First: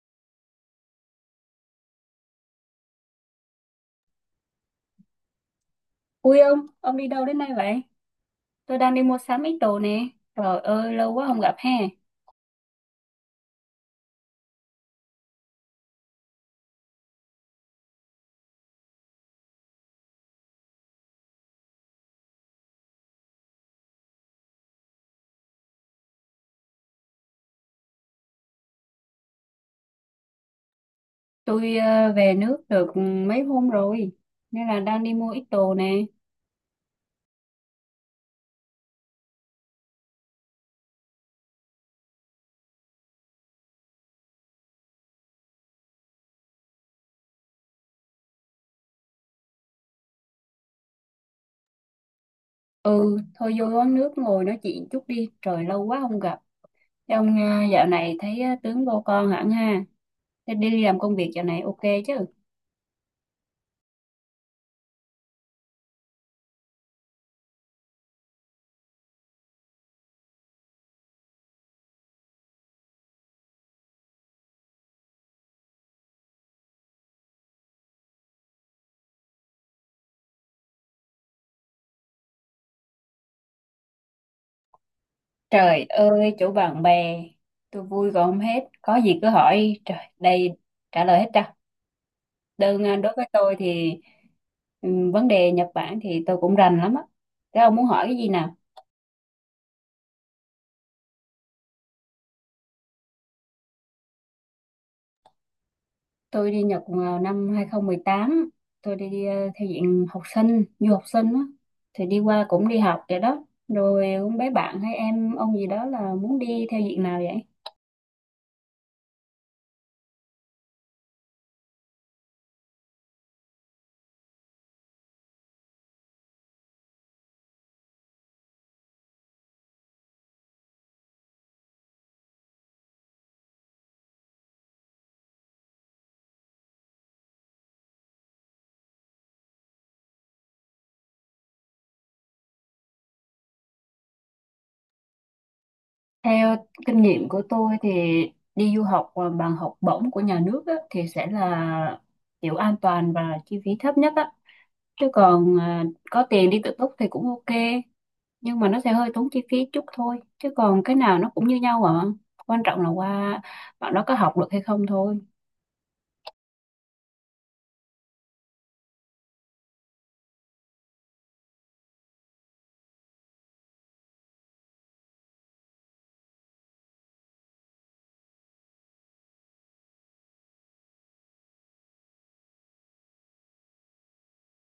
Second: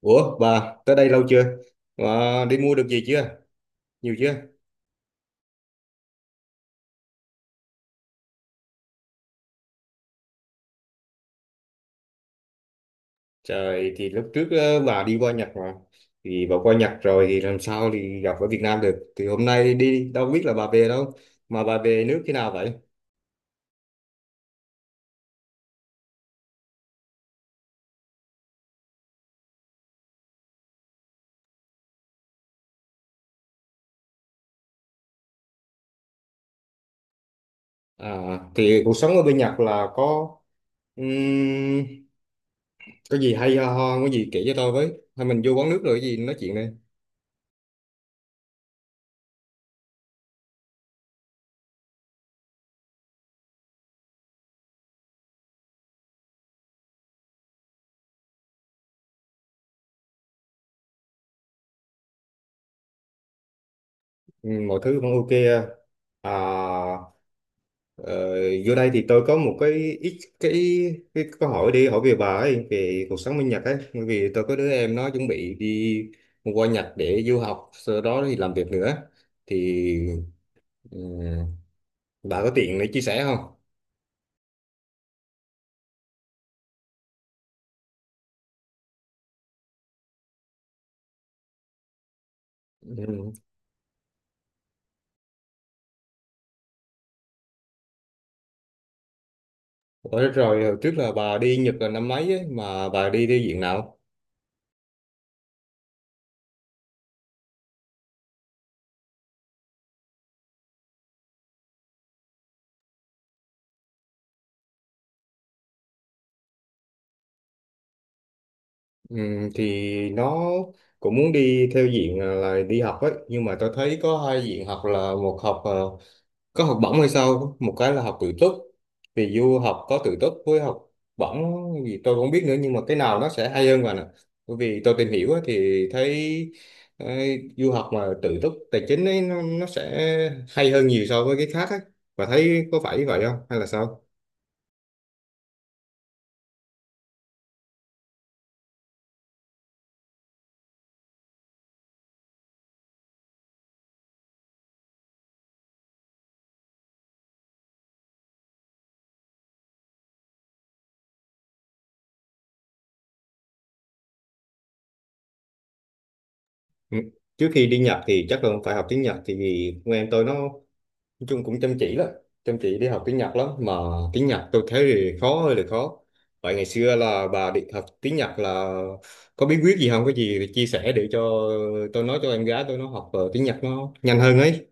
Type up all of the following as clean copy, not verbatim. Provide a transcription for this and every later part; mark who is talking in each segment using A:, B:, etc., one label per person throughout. A: Ủa bà tới đây lâu chưa? Bà đi mua được gì chưa? Nhiều chưa?
B: Ui ông đi đâu đến đây vậy? Tôi đang đi mua sắm ít đồ nè. Trời ơi, lâu quá không gặp ha.
A: Trời thì lúc trước bà đi qua Nhật mà thì bà qua Nhật rồi thì làm sao thì gặp ở Việt Nam được thì hôm nay đi đâu biết là bà về đâu mà bà về nước khi nào vậy?
B: Tôi về nước được mấy hôm rồi, nên là đang đi mua ít đồ nè.
A: À, thì cuộc sống ở bên Nhật là ừm, có gì hay ho ho có gì kể cho tôi với hay mình vô quán nước rồi cái gì nói chuyện đây.
B: Ừ, thôi vô quán nước ngồi nói chuyện chút đi. Trời, lâu quá không gặp. Thế ông dạo này thấy tướng vô con hẳn ha. Thế đi làm công việc dạo này ok chứ?
A: Ừ, mọi thứ vẫn ok. À, ờ, vô đây thì tôi có một cái ít cái, cái câu hỏi đi hỏi về bà ấy về cuộc sống bên Nhật ấy, bởi vì tôi có đứa em nó chuẩn bị đi qua Nhật để du học sau đó thì làm việc nữa thì ừ, bà có tiện để chia sẻ không?
B: Trời ơi, chỗ bạn bè, tôi vui còn không hết. Có gì cứ hỏi. Trời, đây trả lời hết trơn. Đối với
A: Ừ.
B: tôi thì vấn đề Nhật Bản thì tôi cũng rành lắm á. Thế ông muốn hỏi cái gì nào?
A: Ủa, rồi hồi trước là bà đi Nhật là năm mấy ấy, mà bà đi theo diện nào?
B: Tôi đi Nhật vào năm 2018, tôi đi theo diện học sinh, du học sinh á. Thì đi qua cũng đi học vậy đó. Rồi cũng bé bạn hay em ông gì đó là muốn đi theo diện nào vậy?
A: Ừ, thì nó cũng muốn đi theo diện là đi học ấy, nhưng mà tôi thấy có hai diện học, là một học có học bổng hay sao, một cái là học tự túc, vì du học có tự túc với học bổng gì tôi không biết nữa, nhưng mà cái nào nó sẽ hay hơn bạn ạ? Bởi vì tôi tìm hiểu á, thì thấy ờ, du học mà tự túc tài chính ấy, nó sẽ hay hơn nhiều so với cái khác ấy, và thấy có phải vậy không hay là sao?
B: Theo kinh nghiệm của tôi thì đi du học mà bằng học bổng của nhà nước á, thì sẽ là kiểu an toàn và chi phí thấp nhất á. Chứ còn có tiền đi tự túc thì cũng ok. Nhưng mà nó sẽ hơi tốn chi phí chút thôi, chứ còn cái nào nó cũng như nhau à, quan trọng là qua bạn đó có học được hay không thôi.
A: Ừ. Trước khi đi Nhật thì chắc là phải học tiếng Nhật, thì vì con em tôi nó nói chung cũng chăm chỉ lắm, chăm chỉ đi học tiếng Nhật lắm mà tiếng Nhật tôi thấy thì khó, hơi là khó. Vậy ngày xưa là bà đi học tiếng Nhật là có bí quyết gì không, có gì thì chia sẻ để cho tôi nói cho em gái tôi nó học tiếng Nhật nó nhanh hơn ấy.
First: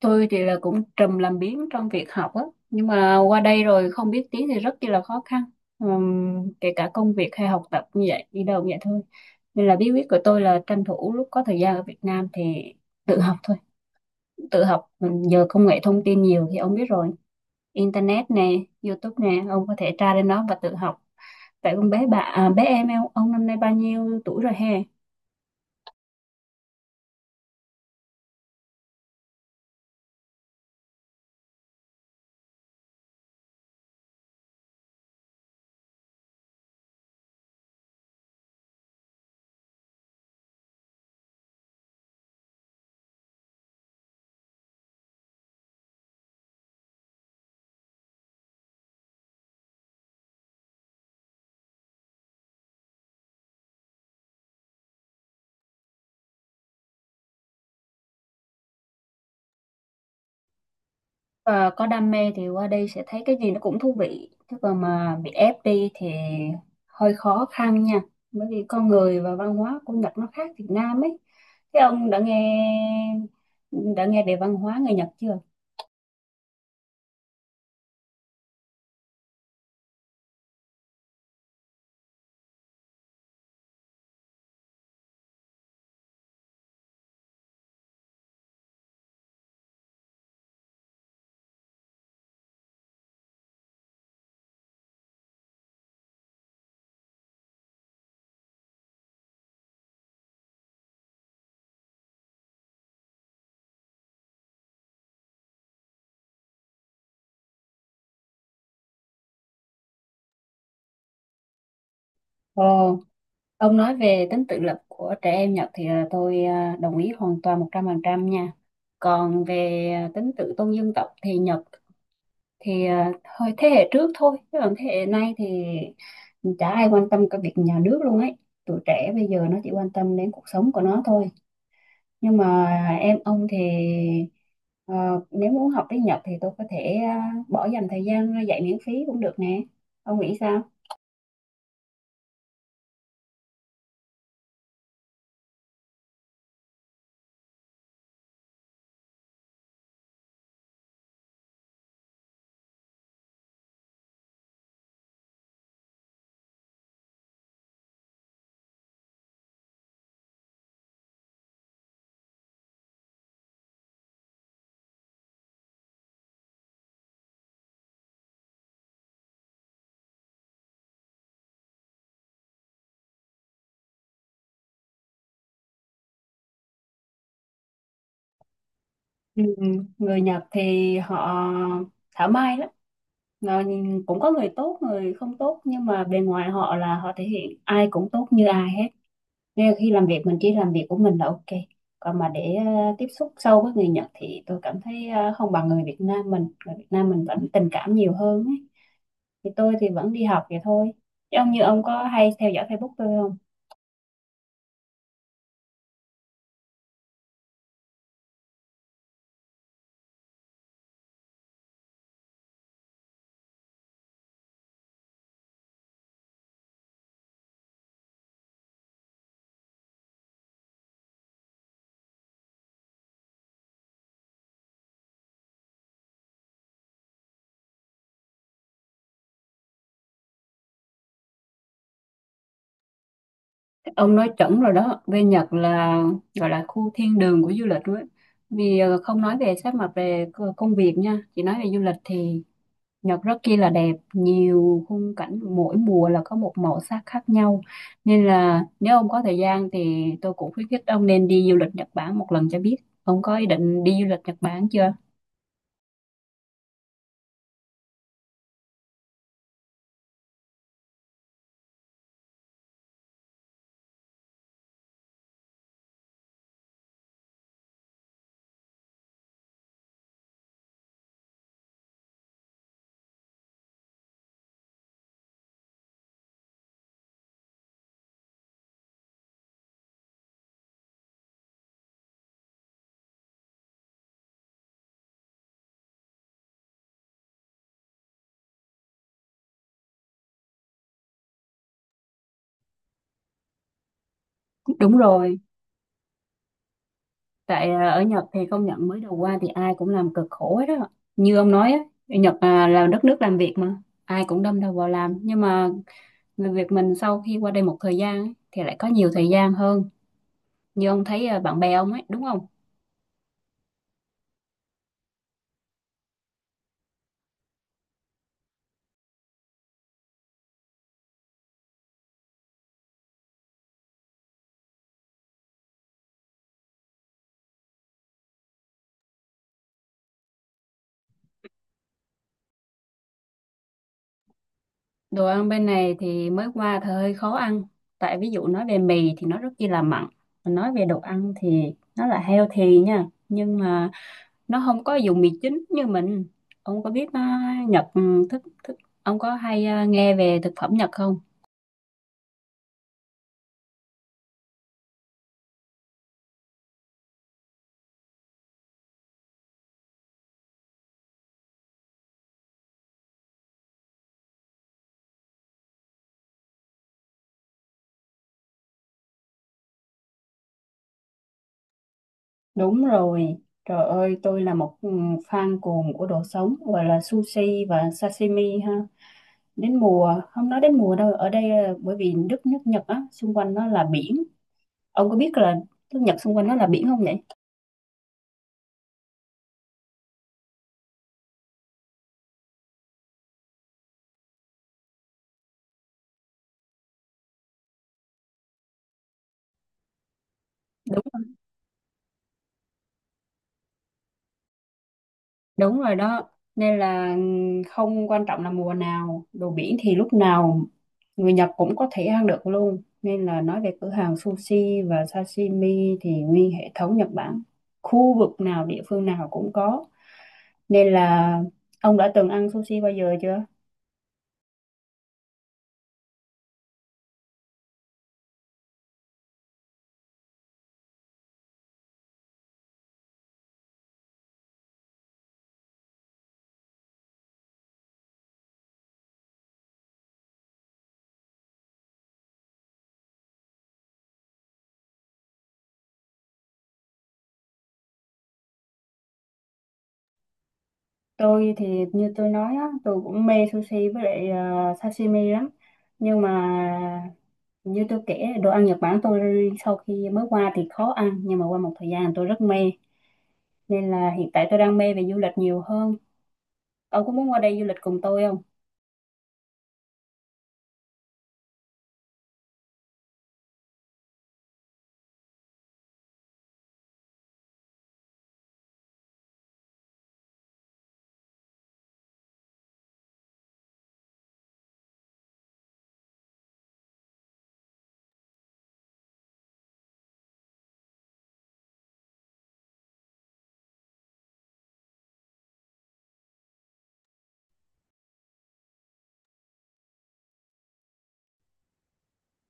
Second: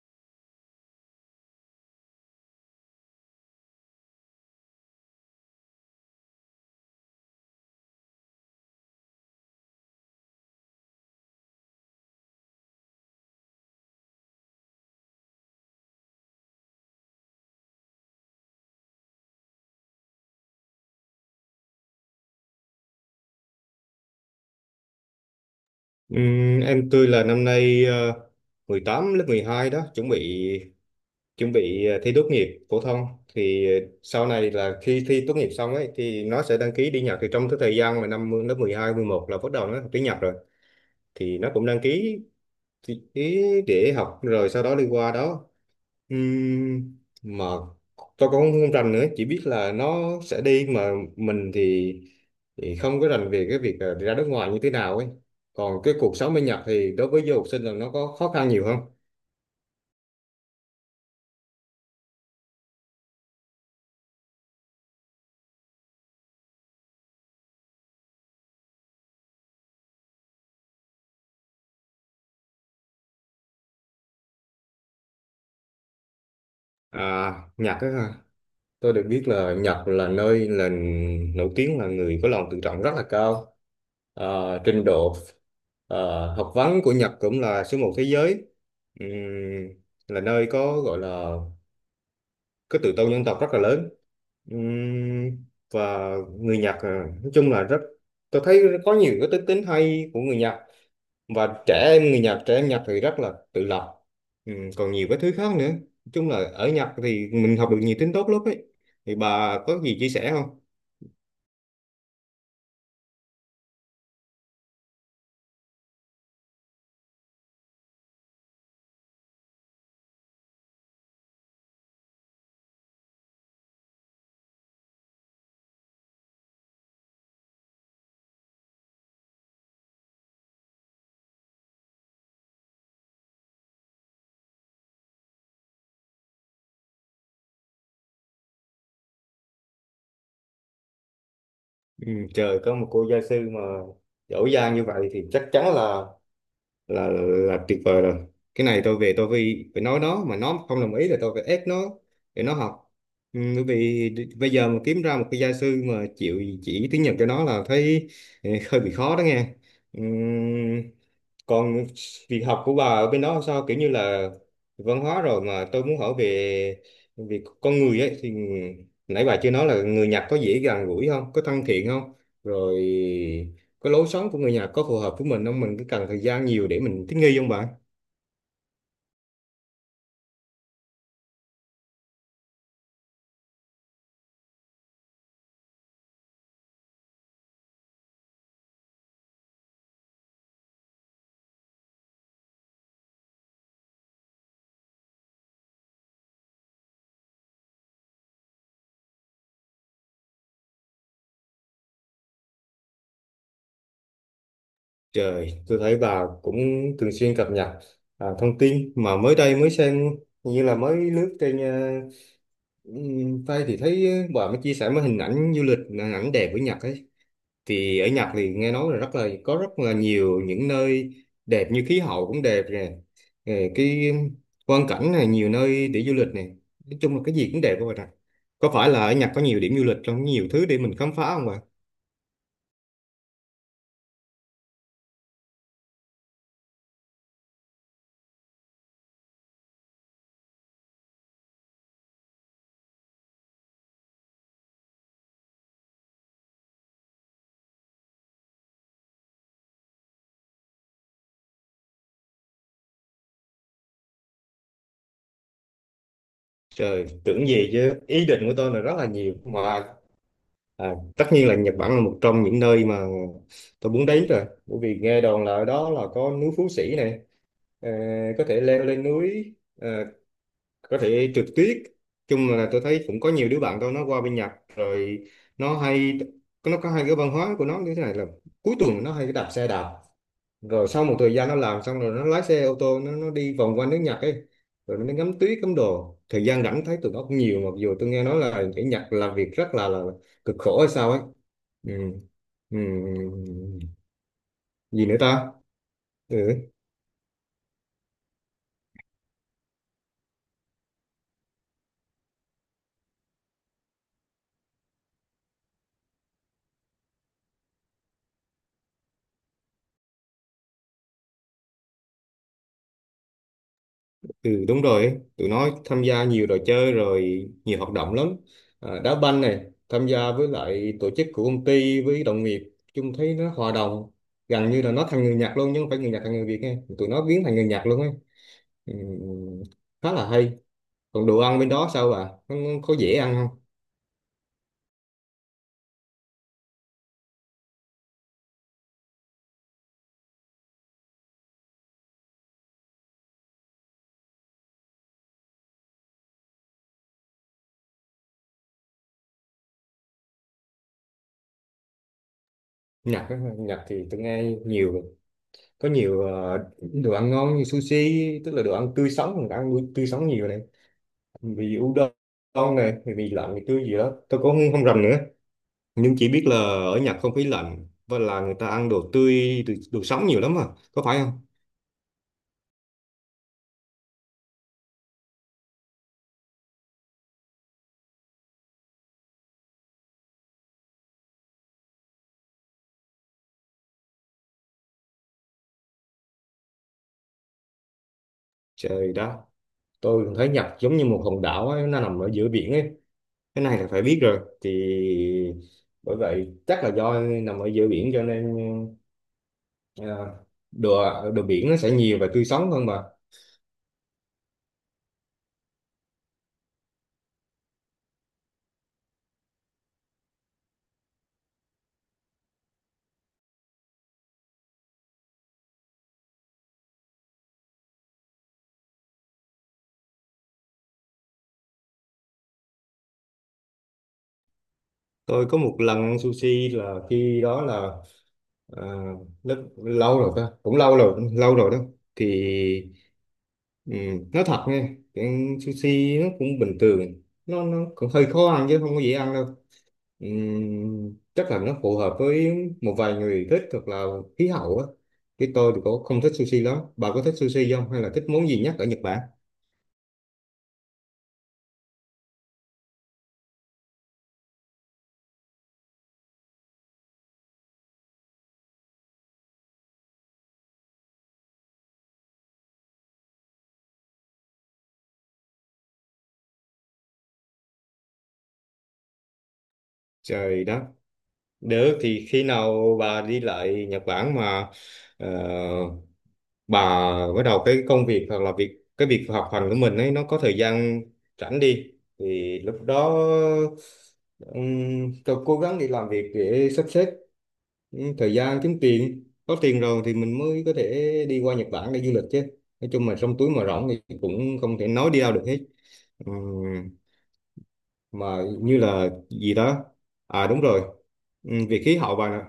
B: Tôi thì là cũng trùm làm biếng trong việc học á, nhưng mà qua đây rồi không biết tiếng thì rất chi là khó khăn. Kể cả công việc hay học tập như vậy đi đâu cũng vậy thôi, nên là bí quyết của tôi là tranh thủ lúc có thời gian ở Việt Nam thì tự học thôi. Tự học. Mình giờ công nghệ thông tin nhiều thì ông biết rồi, internet nè, YouTube nè, ông có thể tra lên đó và tự học. Vậy con bé bà à, bé em ông năm nay bao nhiêu tuổi rồi he?
A: Em tôi là năm nay 18, lớp 12 đó, chuẩn bị thi tốt nghiệp phổ thông. Thì ờ, sau này là khi thi tốt nghiệp xong ấy thì nó sẽ đăng ký đi Nhật, thì trong cái thời gian mà năm lớp 12, 11 là bắt đầu nó học tiếng Nhật rồi, thì nó cũng đăng ký, thì ý để học rồi sau đó đi qua đó. Mà tôi cũng không không rành nữa, chỉ biết là nó sẽ đi, mà mình thì không có rành về cái việc ra nước ngoài như thế nào ấy. Còn cái cuộc sống bên Nhật thì đối với du học sinh là nó có khó khăn nhiều không?
B: Và có đam mê thì qua đây sẽ thấy cái gì nó cũng thú vị, chứ còn mà bị ép đi thì hơi khó khăn nha. Bởi vì con người và văn hóa của Nhật nó khác Việt Nam ấy. Thế ông đã nghe về văn hóa người Nhật chưa?
A: À, Nhật á, tôi được biết là Nhật là nơi là nổi tiếng là người có lòng tự trọng rất là cao. Ờ, trình độ học vấn của Nhật cũng là số một thế giới. Ừm, là nơi có gọi là cái tự tôn dân tộc rất là lớn. Ừm, và người Nhật nói chung là rất, tôi thấy có nhiều cái đức tính hay của người Nhật, và trẻ em người Nhật, trẻ em Nhật thì rất là tự lập. Ừ, còn nhiều cái thứ khác nữa, nói chung là ở Nhật thì mình học được nhiều tính tốt lắm ấy, thì bà có gì chia sẻ không?
B: Ồ, ông nói về tính tự lập của trẻ em Nhật thì tôi đồng ý hoàn toàn 100% nha. Còn về tính tự tôn dân tộc thì Nhật thì thôi thế hệ trước thôi, chứ còn thế hệ nay thì chả ai quan tâm cái việc nhà nước luôn ấy. Tụi trẻ bây giờ nó chỉ quan tâm đến cuộc sống của nó thôi. Nhưng mà em ông thì ờ, nếu muốn học tiếng Nhật thì tôi có thể bỏ dành thời gian ra dạy miễn phí cũng được nè. Ông nghĩ sao?
A: Ừ, trời, có một cô gia sư mà giỏi giang như vậy thì chắc chắn là là tuyệt vời rồi. Cái này tôi về tôi phải phải nói nó, mà nó không đồng ý là tôi phải ép nó để nó học. Ừ, bởi vì bây giờ mà kiếm ra một cái gia sư mà chịu chỉ tiếng Nhật cho nó là thấy, ừ, hơi bị khó đó nghe. Ừm, còn việc học của bà ở bên đó sao, kiểu như là văn hóa rồi mà tôi muốn hỏi về về con người ấy, thì nãy bà chưa nói là người Nhật có dễ gần gũi không, có thân thiện không, rồi cái lối sống của người Nhật có phù hợp với mình không, mình cứ cần thời gian nhiều để mình thích nghi không bạn?
B: Ừ, người Nhật thì họ thảo mai lắm. Ờ, cũng có người tốt người không tốt, nhưng mà bề ngoài họ là họ thể hiện ai cũng tốt như ai hết, nên là khi làm việc mình chỉ làm việc của mình là ok. Còn mà để tiếp xúc sâu với người Nhật thì tôi cảm thấy không bằng Người Việt Nam mình vẫn tình cảm nhiều hơn ấy. Thì tôi thì vẫn đi học vậy thôi, chứ ông, như ông, có hay theo dõi Facebook tôi không?
A: Trời, tôi thấy bà cũng thường xuyên cập nhật à, thông tin mà mới đây mới xem, như là mới lướt trên tay thì thấy bà mới chia sẻ mấy hình ảnh du lịch, hình ảnh đẹp của Nhật ấy. Thì ở Nhật thì nghe nói là rất là có rất là nhiều những nơi đẹp, như khí hậu cũng đẹp nè. Ờ, cái quang cảnh này, nhiều nơi để du lịch nè, nói chung là cái gì cũng đẹp các bạn ạ. Có phải là ở Nhật có nhiều điểm du lịch, trong nhiều thứ để mình khám phá không bạn?
B: Ông nói chuẩn rồi đó, bên Nhật là gọi là khu thiên đường của du lịch luôn ấy. Vì không nói về sát mặt về công việc nha, chỉ nói về du lịch thì Nhật rất kia là đẹp, nhiều khung cảnh, mỗi mùa là có một màu sắc khác nhau. Nên là nếu ông có thời gian thì tôi cũng khuyến khích ông nên đi du lịch Nhật Bản một lần cho biết. Ông có ý định đi du lịch Nhật Bản chưa?
A: Trời, tưởng gì chứ ý định của tôi là rất là nhiều mà. À, tất nhiên là Nhật Bản là một trong những nơi mà tôi muốn đến rồi, bởi vì nghe đồn là ở đó là có núi Phú Sĩ này, ờ, có thể leo lên núi, có thể trượt tuyết, chung là tôi thấy cũng có nhiều đứa bạn tôi nó qua bên Nhật rồi, nó hay, nó có hai cái văn hóa của nó như thế này là cuối tuần nó hay đạp xe đạp, rồi sau một thời gian nó làm xong rồi nó lái xe ô tô nó đi vòng quanh nước Nhật ấy, rồi nó ngắm tuyết ngắm đồ, thời gian rảnh thấy tụi nó cũng nhiều, mặc dù tôi nghe nói là ở Nhật làm việc rất là cực khổ hay sao ấy. Ừ. Ừ.
B: Đúng
A: Gì nữa
B: rồi.
A: ta. Ừ.
B: Tại ở Nhật thì công nhận mới đầu qua thì ai cũng làm cực khổ hết đó. Như ông nói á, ở Nhật là đất nước làm việc mà, ai cũng đâm đầu vào làm. Nhưng mà người Việt mình sau khi qua đây một thời gian ấy, thì lại có nhiều thời gian hơn. Như ông thấy bạn bè ông ấy, đúng không?
A: Ừ, đúng rồi ấy, tụi nó tham gia nhiều trò chơi rồi nhiều hoạt động lắm. À, đá banh này, tham gia với lại tổ chức của công ty với đồng nghiệp, chung thấy nó hòa đồng, gần như là nó thành người Nhật luôn, nhưng không phải người Nhật thành người Việt nghe. Tụi nó biến thành người Nhật luôn ấy. Ừ, khá là hay. Còn đồ ăn bên đó sao bà? Nó có dễ ăn không?
B: Đồ ăn bên này thì mới qua thì hơi khó ăn. Tại ví dụ nói về mì thì nó rất chi là mặn. Mà nói về đồ ăn thì nó là healthy nha. Nhưng mà nó không có dùng mì chính như mình. Ông có biết Nhật thức thức ông có hay nghe về thực phẩm Nhật không?
A: Nhật á, Nhật thì tôi nghe nhiều, có nhiều đồ ăn ngon như sushi, tức là đồ ăn tươi sống, mình ăn tươi sống nhiều này. Vì udon này, vì mì lạnh, mì tươi gì đó. Tôi cũng không rành nữa, nhưng chỉ biết là ở Nhật không khí lạnh và là người ta ăn đồ tươi, đồ sống nhiều lắm à, có phải không?
B: Đúng rồi, trời ơi tôi là một fan cuồng của đồ sống gọi là sushi và sashimi ha. Đến mùa, không nói đến mùa đâu, ở đây bởi vì đất nước Nhật á, xung quanh nó là biển. Ông có biết là nước Nhật xung quanh nó là biển không vậy?
A: Trời đất, tôi cũng thấy Nhật giống như một hòn đảo ấy, nó nằm ở giữa biển ấy, cái này là phải biết rồi. Thì bởi vậy chắc là do nằm ở giữa biển cho nên à, đồ đồ biển nó sẽ nhiều và tươi sống hơn mà.
B: Đúng rồi đó, nên là không quan trọng là mùa nào, đồ biển thì lúc nào người Nhật cũng có thể ăn được luôn. Nên là nói về cửa hàng sushi và sashimi thì nguyên hệ thống Nhật Bản, khu vực nào, địa phương nào cũng có. Nên là ông đã từng ăn sushi bao giờ chưa?
A: Tôi có một lần ăn sushi là khi đó là à, lớp lâu rồi ta, cũng lâu rồi, lâu rồi đó. Thì ừ, nói thật nha, cái sushi nó cũng bình thường, nó cũng hơi khó ăn chứ không có dễ ăn đâu. Chắc là nó phù hợp với một vài người thích, hoặc là khí hậu á. Cái tôi thì cũng không thích sushi lắm, bà có thích sushi không hay là thích món gì nhất ở Nhật Bản?
B: Tôi thì như tôi nói á, tôi cũng mê sushi với lại sashimi lắm. Nhưng mà như tôi kể, đồ ăn Nhật Bản tôi sau khi mới qua thì khó ăn. Nhưng mà qua một thời gian tôi rất mê. Nên là hiện tại tôi đang mê về du lịch nhiều hơn. Ông có muốn qua đây du lịch cùng tôi không?
A: Trời đó, được thì khi nào bà đi lại Nhật Bản mà ờ, bà bắt đầu cái công việc hoặc là cái việc học hành của mình ấy, nó có thời gian rảnh đi, thì lúc đó tôi cố gắng đi làm việc để sắp xếp thời gian kiếm tiền, có tiền rồi thì mình mới có thể đi qua Nhật Bản để du lịch chứ. Nói chung mà trong túi mà rỗng thì cũng không thể nói đi đâu được hết. Ừm, mà như là gì đó, à đúng rồi. Việc khí hậu bà nè,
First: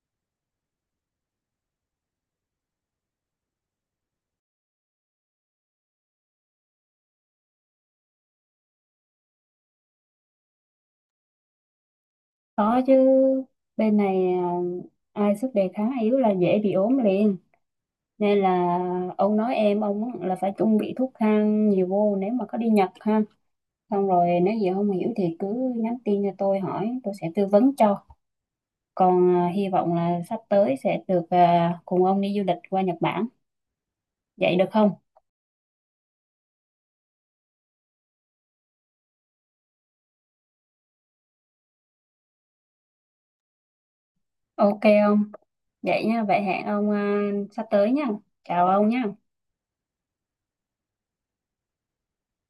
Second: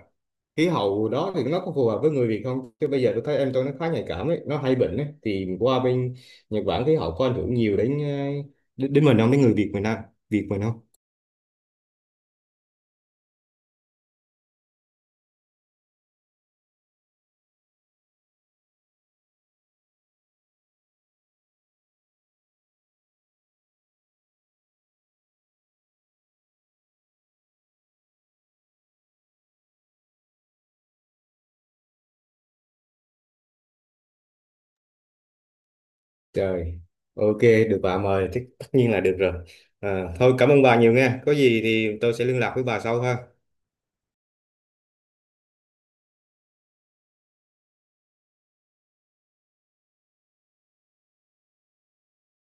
A: khí hậu đó thì nó có phù hợp với người Việt không, chứ bây giờ tôi thấy em tôi nó khá nhạy cảm ấy, nó hay bệnh ấy, thì qua bên Nhật Bản khí hậu có ảnh hưởng nhiều đến đến mình không, đến người Việt mình không, Việt mình không?
B: Có chứ. Bên này à, ai sức đề kháng yếu là dễ bị ốm liền. Nên là ông nói em, ông là phải chuẩn bị thuốc thang nhiều vô nếu mà có đi Nhật ha. Xong rồi nếu gì không hiểu thì cứ nhắn tin cho tôi hỏi, tôi sẽ tư vấn cho. Còn hy vọng là sắp tới sẽ được cùng ông đi du lịch qua Nhật Bản. Vậy được không?
A: Trời, ok, được, bà mời thì tất nhiên là được rồi. À, thôi cảm ơn bà nhiều nha, có gì thì tôi sẽ liên lạc với bà sau ha.
B: Ok ông, vậy nha, vậy hẹn ông sắp tới nha. Chào ông nha.